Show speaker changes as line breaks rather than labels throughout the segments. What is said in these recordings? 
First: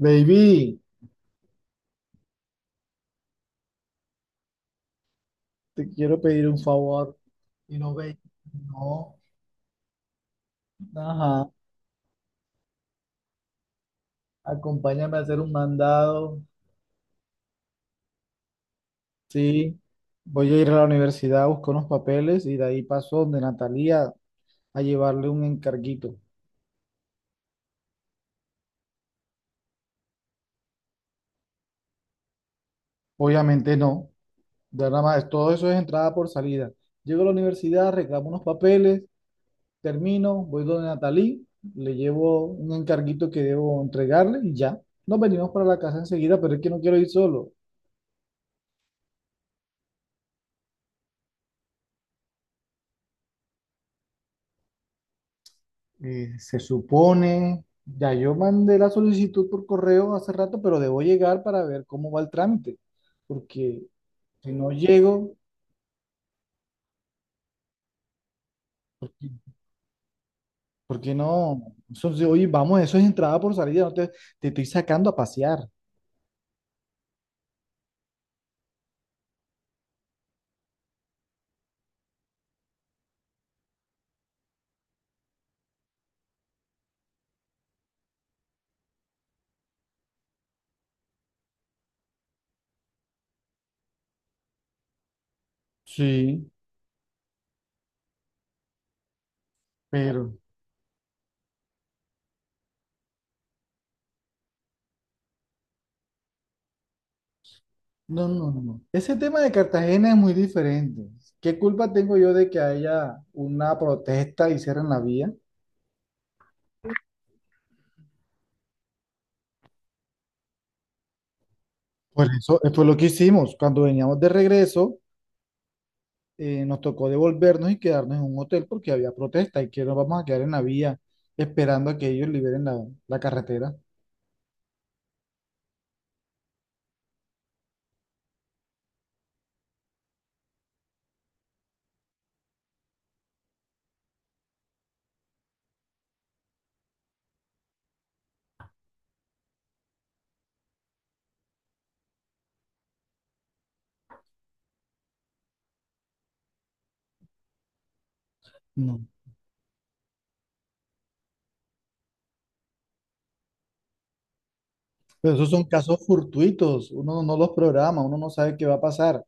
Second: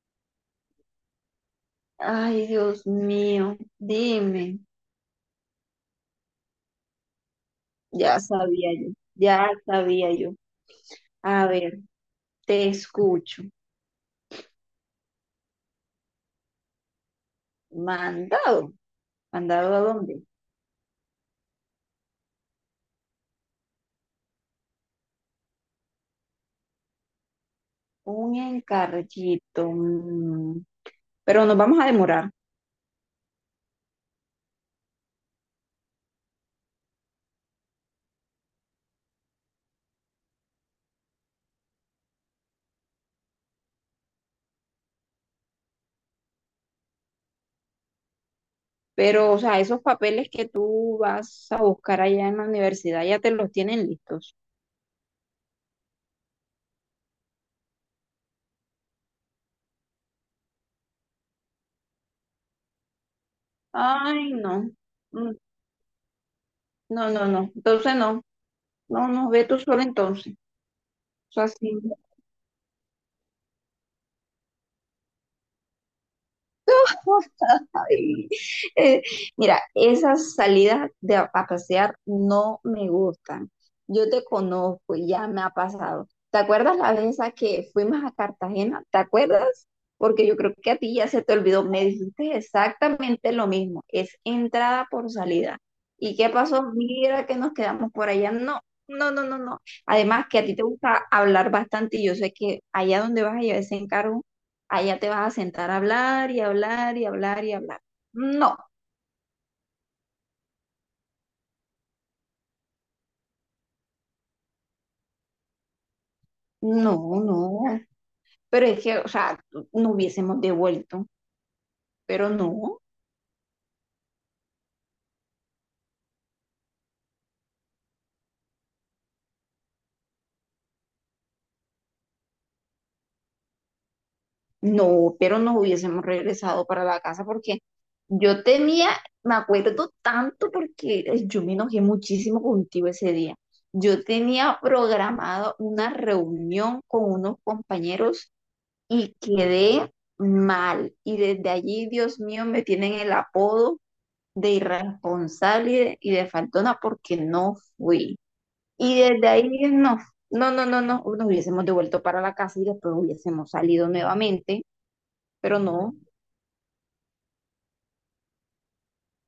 Baby,
Ay, Dios mío, dime.
te quiero pedir un favor. Y no,
Ya
baby,
sabía yo,
no.
ya sabía yo. A
Ajá,
ver, te escucho.
acompáñame a hacer un mandado.
Mandado. ¿Mandado
Sí,
a dónde?
voy a ir a la universidad, busco unos papeles y de ahí paso donde Natalia a llevarle un encarguito.
Un encarguito. Pero nos vamos a demorar.
Obviamente no, ya nada más, todo eso es entrada por salida. Llego a la universidad, reclamo unos papeles, termino, voy donde Natalie, le llevo un encarguito que debo entregarle y ya. Nos venimos para la casa enseguida, pero es que no quiero ir solo.
Pero, o sea, esos papeles que tú vas a buscar allá en la universidad ya te los tienen listos.
Se supone, ya yo mandé la solicitud por correo hace rato, pero debo llegar para ver cómo va el trámite, porque
Ay,
si
no.
no llego,
Mm, no, no, no. Entonces no. No,
¿por qué,
no, ve tú solo entonces.
por qué
O sea,
no?
sí.
Eso, sí, oye, vamos, eso es entrada por salida, no te, te estoy sacando a pasear.
Ay, eh, mira, esas salidas de a pasear no me gustan. Yo te conozco, y ya me ha pasado. ¿Te acuerdas la vez esa que fuimos a Cartagena? ¿Te acuerdas? Porque yo creo que a ti ya se te olvidó. Me dijiste exactamente lo mismo. Es entrada por salida. ¿Y qué
Sí,
pasó? Mira que nos quedamos por allá. No, no, no, no, no. Además que
pero
a ti te gusta hablar bastante y yo sé que allá donde vas a llevar ese encargo, allá te vas a sentar a hablar y hablar y hablar y hablar.
no, no,
No,
no. no. Ese tema de Cartagena es muy diferente. ¿Qué culpa tengo yo de que haya una protesta y cierren la vía?
no, no. Pero es que, o sea, no hubiésemos devuelto, pero
Pues eso
no,
fue lo que hicimos cuando veníamos de regreso. Nos tocó devolvernos y quedarnos en un hotel porque había protesta y que nos vamos a quedar en la vía esperando a que ellos liberen la carretera.
no, pero nos hubiésemos regresado para la casa porque yo temía, me acuerdo tanto porque yo me enojé muchísimo contigo ese día. Yo tenía programado una reunión con unos compañeros y quedé mal. Y desde allí, Dios mío, me tienen el apodo de irresponsable y de faltona porque no fui. Y
No.
desde ahí no, no, no, no, no, nos hubiésemos devuelto para la casa y después hubiésemos salido nuevamente,
Pero esos
pero
son
no,
casos fortuitos, uno no los programa, uno no sabe qué va a pasar.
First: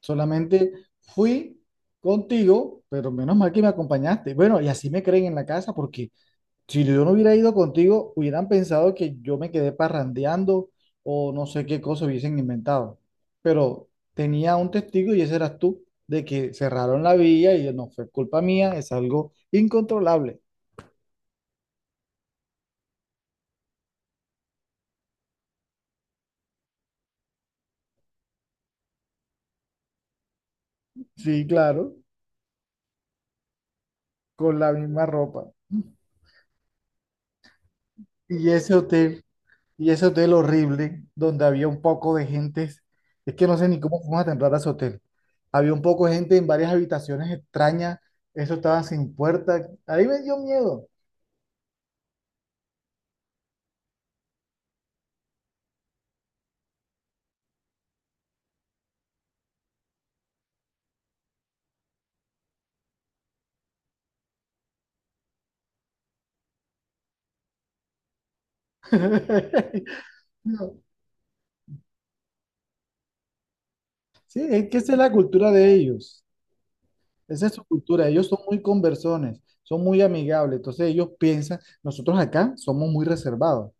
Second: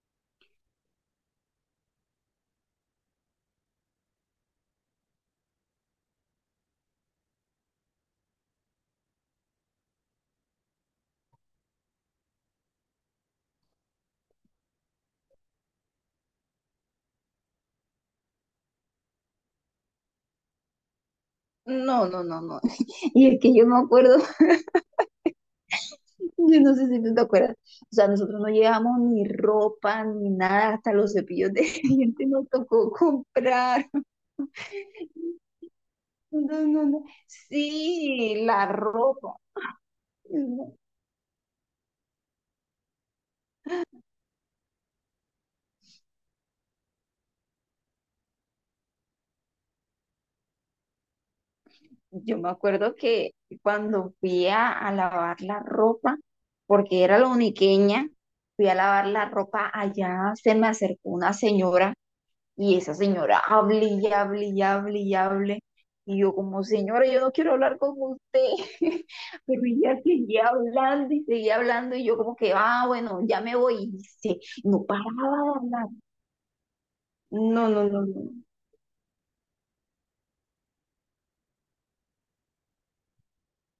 Solamente fui contigo, pero menos mal que me acompañaste. Bueno, y así me creen en la casa porque si yo no hubiera ido contigo, hubieran pensado que yo me quedé parrandeando o no sé qué cosa hubiesen inventado. Pero tenía un testigo y ese eras tú, de que cerraron la vía y no fue culpa mía, es algo incontrolable.
no, no, no, no. Y es que yo me acuerdo, yo no sé si tú te acuerdas, o sea, nosotros no llevamos ni ropa ni nada, hasta los
Sí,
cepillos de
claro,
dientes nos tocó comprar.
con la misma ropa.
No, no, no. Sí,
Y
la
ese hotel,
ropa.
y ese hotel
No,
horrible, donde había un poco de gentes, es que no sé ni cómo fuimos a entrar a ese hotel. Había un poco de gente en varias habitaciones extrañas, eso estaba sin puerta. Ahí me dio miedo.
yo me acuerdo que cuando fui a lavar la ropa, porque era la uniqueña, fui a lavar la ropa allá, se me acercó una señora y esa señora hable y hable y hable y hable. Y yo como señora, yo no quiero hablar con usted, pero ella
No,
seguía hablando y yo como que, ah, bueno, ya me voy. Y dice,
sí, es que
no
esa es
paraba
la
de
cultura de
hablar.
ellos. Esa es su
No, no, no,
cultura. Ellos
no.
son muy conversones, son muy amigables. Entonces ellos piensan, nosotros acá somos muy reservados.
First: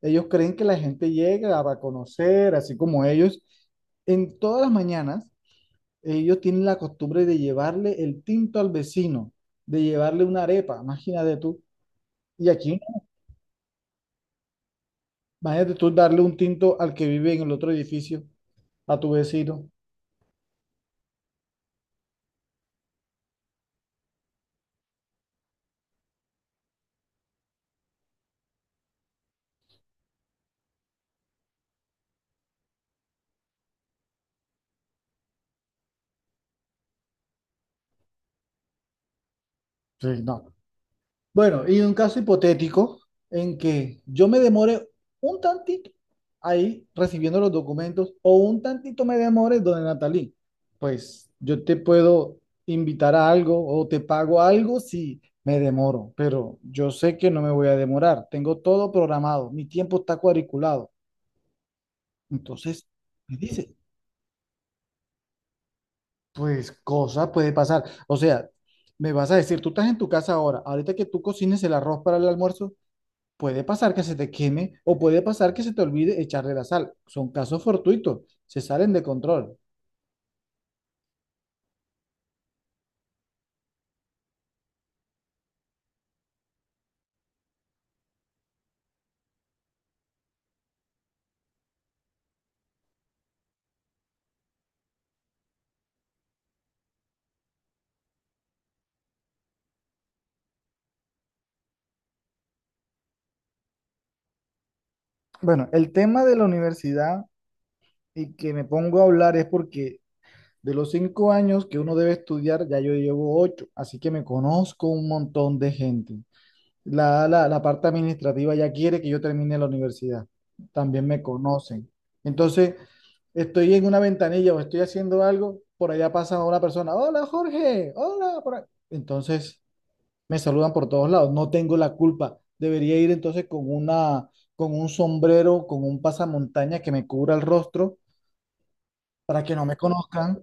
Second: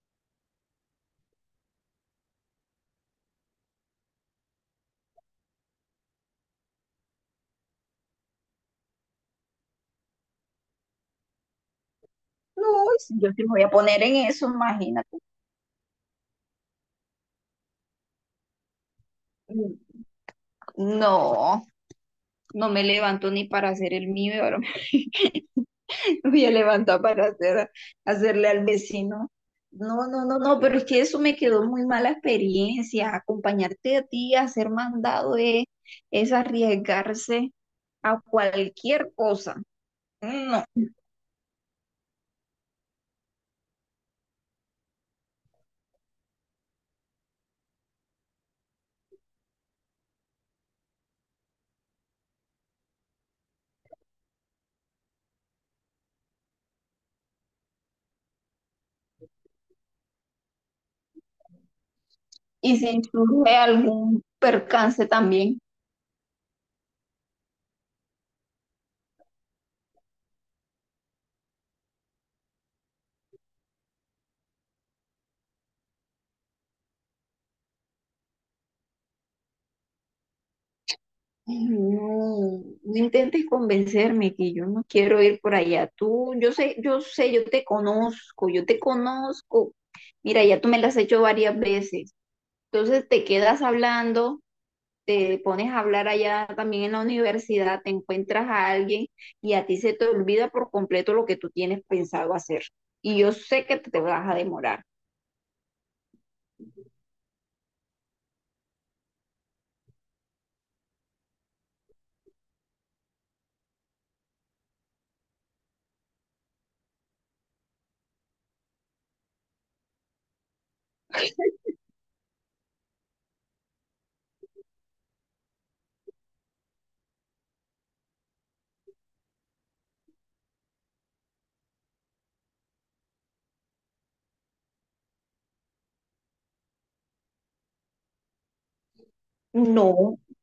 Ellos creen que la gente llega a conocer, así como ellos. En todas las mañanas, ellos tienen la costumbre de llevarle el tinto al vecino, de llevarle una arepa, imagínate tú. Y
No,
aquí,
yo sí me voy a poner en eso, imagínate.
imagínate tú darle un tinto al que vive en el otro edificio, a tu vecino.
Mm, no. No me levanto ni para hacer el mío, y ahora me me voy a levantar para hacerle al vecino. No, no, no, no, pero es que eso me quedó muy mala experiencia. Acompañarte a ti, a ser mandado es arriesgarse a cualquier cosa.
Sí, no.
No.
Bueno, y un caso hipotético en que yo me demore un tantito ahí recibiendo los documentos o un tantito me demore, donde Natalí, pues yo te puedo invitar a algo o te pago algo si me demoro, pero yo sé que no me voy a demorar, tengo todo programado, mi tiempo está cuadriculado.
Y
Entonces,
si
me
surge
dice,
algún percance también.
pues cosa puede pasar. O sea, me vas a decir, tú estás en tu casa ahora, ahorita que tú cocines el arroz para el almuerzo. Puede pasar que se te queme o puede pasar que se te olvide echarle la sal. Son casos fortuitos, se salen de control.
No, no intentes convencerme que yo no quiero ir por allá. Tú, yo sé, yo sé, yo te conozco, yo te conozco. Mira, ya tú me las has hecho varias veces. Entonces te quedas hablando, te pones a hablar allá también en la universidad, te encuentras a alguien y a ti se te olvida por completo lo que tú tienes pensado hacer. Y yo sé que te vas a demorar.
Bueno, el tema de la universidad y que me pongo a hablar es porque de los 5 años que uno debe estudiar, ya yo llevo 8, así que me conozco un montón de gente. La parte administrativa ya quiere que yo termine la universidad, también me conocen. Entonces, estoy en una ventanilla o estoy haciendo algo, por allá pasa una persona, hola Jorge, hola, por ahí". Entonces me saludan por todos lados, no tengo la culpa. Debería ir entonces con un sombrero, con un pasamontaña que me cubra el rostro para que no me
No,
conozcan.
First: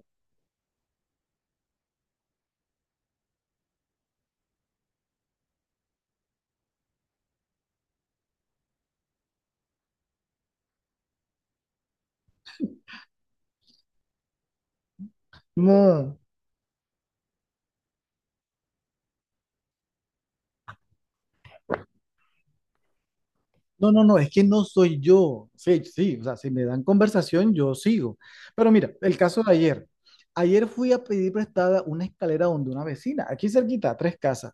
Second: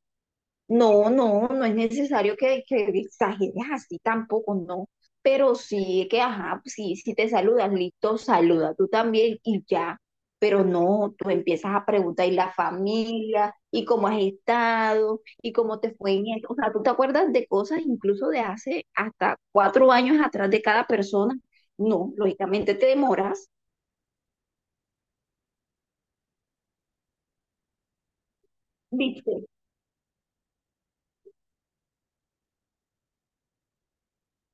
no, no, no es necesario que exageres así tampoco, no. Pero sí que, ajá, sí, si te saludas, listo, saluda tú también y ya. Pero no, tú empiezas a preguntar y la familia, y cómo has estado, y cómo te fue
No,
en esto. O sea, tú te acuerdas de cosas incluso de hace hasta 4 años atrás de cada persona. No, lógicamente te demoras,
no, es que no soy yo. Sí, sí, o sea, si me dan conversación, yo sigo. Pero mira, el
¿viste?
caso de ayer. Ayer fui a pedir prestada una escalera donde una vecina, aquí cerquita, a 3 casas.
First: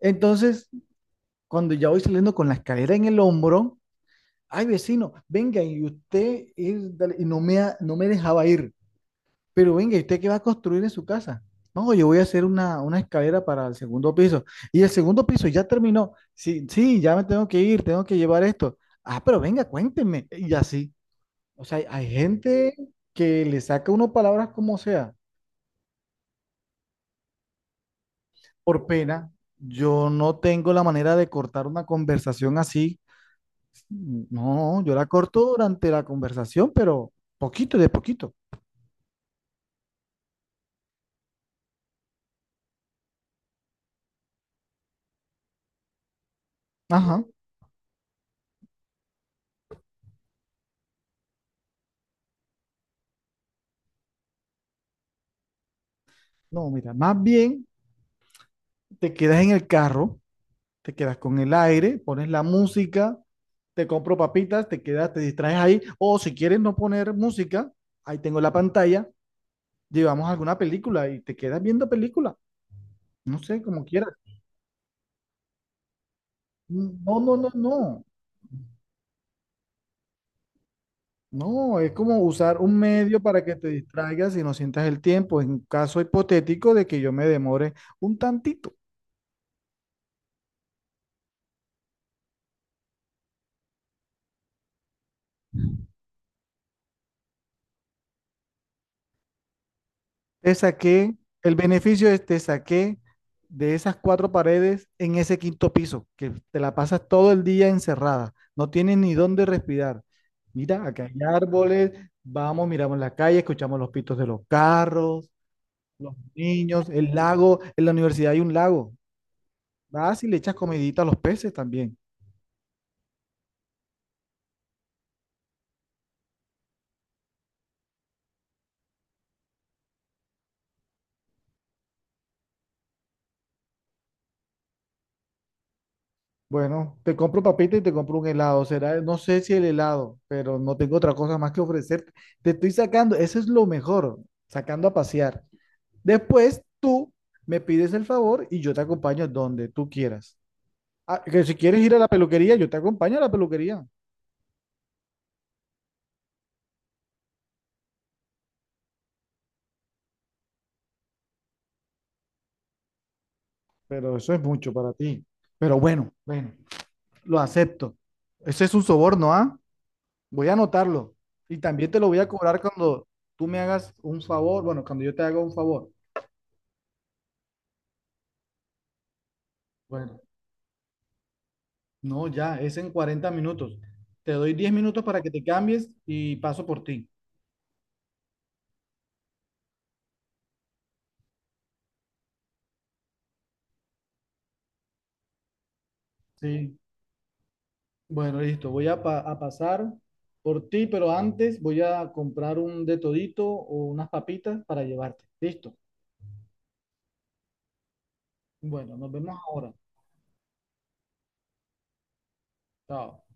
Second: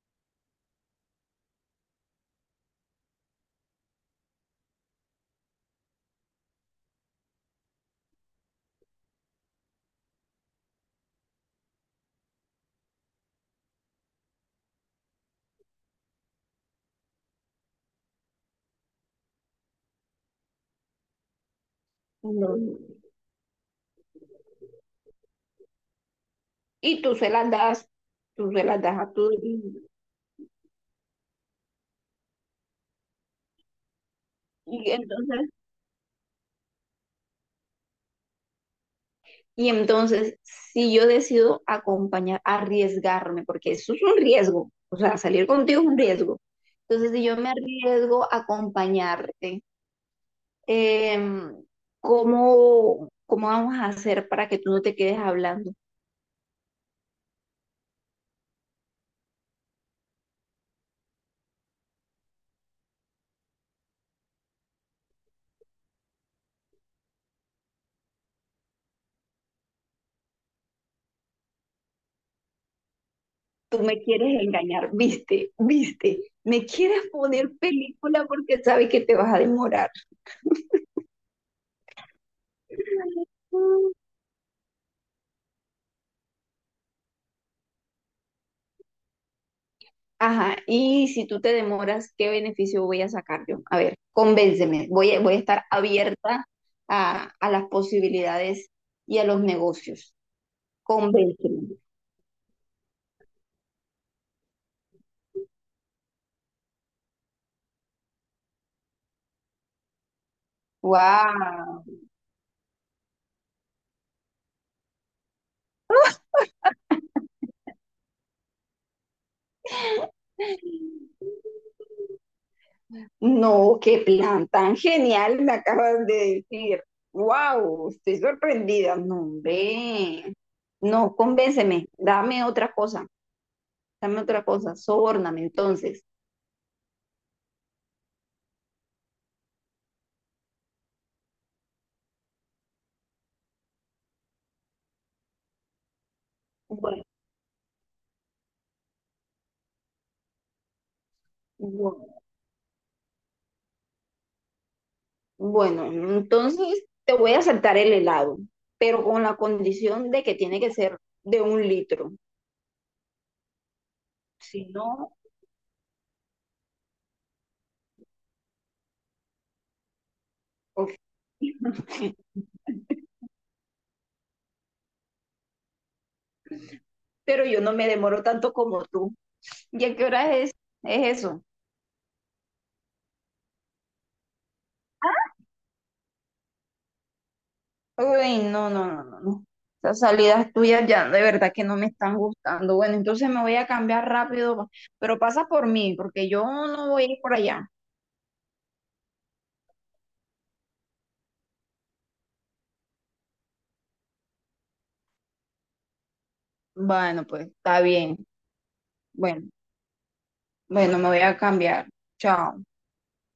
Entonces, cuando ya voy saliendo con la escalera en el hombro, ay, vecino, venga, y usted, y, dale, no me dejaba ir. Pero venga, ¿y usted qué va a construir en su casa? No, yo voy a hacer una escalera para el segundo piso. Y el segundo piso ya terminó. Sí, sí, ya me tengo que ir, tengo que llevar esto. Ah, pero venga, cuéntenme. Y así. O sea, hay
No,
gente
no.
que le saca uno palabras como sea,
Y tú se las das, tú se las
por
das a tu...
pena. Yo no tengo la manera de cortar una conversación así. No,
Y
yo la corto
entonces
durante la conversación, pero poquito de poquito.
Y entonces, si yo decido acompañar, arriesgarme, porque eso es un riesgo, o sea, salir contigo es un riesgo. Entonces, si
Ajá.
yo me arriesgo a acompañarte, em, ¿cómo, cómo vamos a hacer para que tú no te quedes hablando?
No, mira, más bien te quedas en el carro, te quedas con el aire, pones la música, te compro papitas, te quedas, te distraes ahí, o si quieres no poner música, ahí tengo la pantalla, llevamos alguna película y te quedas viendo película, no sé,
Tú
como
me
quieras.
quieres engañar, viste, viste, me quieres
No, no, no,
poner
no.
película porque sabes que te vas a demorar.
No, es como usar un medio para que te distraigas y no sientas el tiempo, en caso hipotético de que yo me demore un tantito.
Ajá, y si tú te demoras, ¿qué beneficio voy a sacar yo? A ver, convénceme, voy a estar abierta a las posibilidades y a los negocios.
Te saqué, el
Convénceme.
beneficio es te saqué de esas cuatro paredes en ese quinto piso, que te la pasas todo el día encerrada, no tienes ni dónde respirar. Mira, acá hay
¡Wow!
árboles, vamos, miramos la calle, escuchamos los pitos de los carros, los niños, el lago, en la universidad hay un lago. Vas y le echas comidita a los peces también.
No, qué plan tan genial me acabas de decir. ¡Wow! Estoy sorprendida. No, ve. No, convénceme. Dame otra cosa. Dame otra cosa. Sobórname entonces.
Bueno, te compro papita y te compro un helado. Será, no sé si el helado, pero no tengo otra cosa más que ofrecerte. Te estoy sacando, eso es lo mejor, sacando a pasear. Después
Bueno,
tú me pides el favor y yo te acompaño donde tú quieras. Ah, que si quieres ir a
bueno.
la peluquería, yo te acompaño a la peluquería,
Bueno, entonces te voy a saltar el helado, pero con la condición de que tiene que ser de un litro.
pero eso es
Si
mucho para
no,
ti. Pero bueno, lo acepto. Ese es un soborno, ¿ah? Voy a
ok.
anotarlo. Y también te lo voy a cobrar cuando tú me hagas un favor, bueno, cuando yo te haga un favor.
Pero yo no me demoro tanto como tú. ¿Y a qué
Bueno,
hora es eso?
no, ya, es en 40 minutos. Te doy 10 minutos para que te cambies y paso por ti.
Uy, no, no, no, no, no. Esas salidas tuyas ya de verdad que no me están gustando. Bueno, entonces me voy a cambiar rápido, pero pasa por mí, porque yo
Sí.
no voy a ir por allá.
Bueno, listo. A pasar por ti, pero antes voy a comprar un de todito o unas papitas para llevarte. Listo.
Bueno, pues está bien.
Bueno, nos vemos
Bueno,
ahora.
bueno, me voy a cambiar. Chao.
Chao.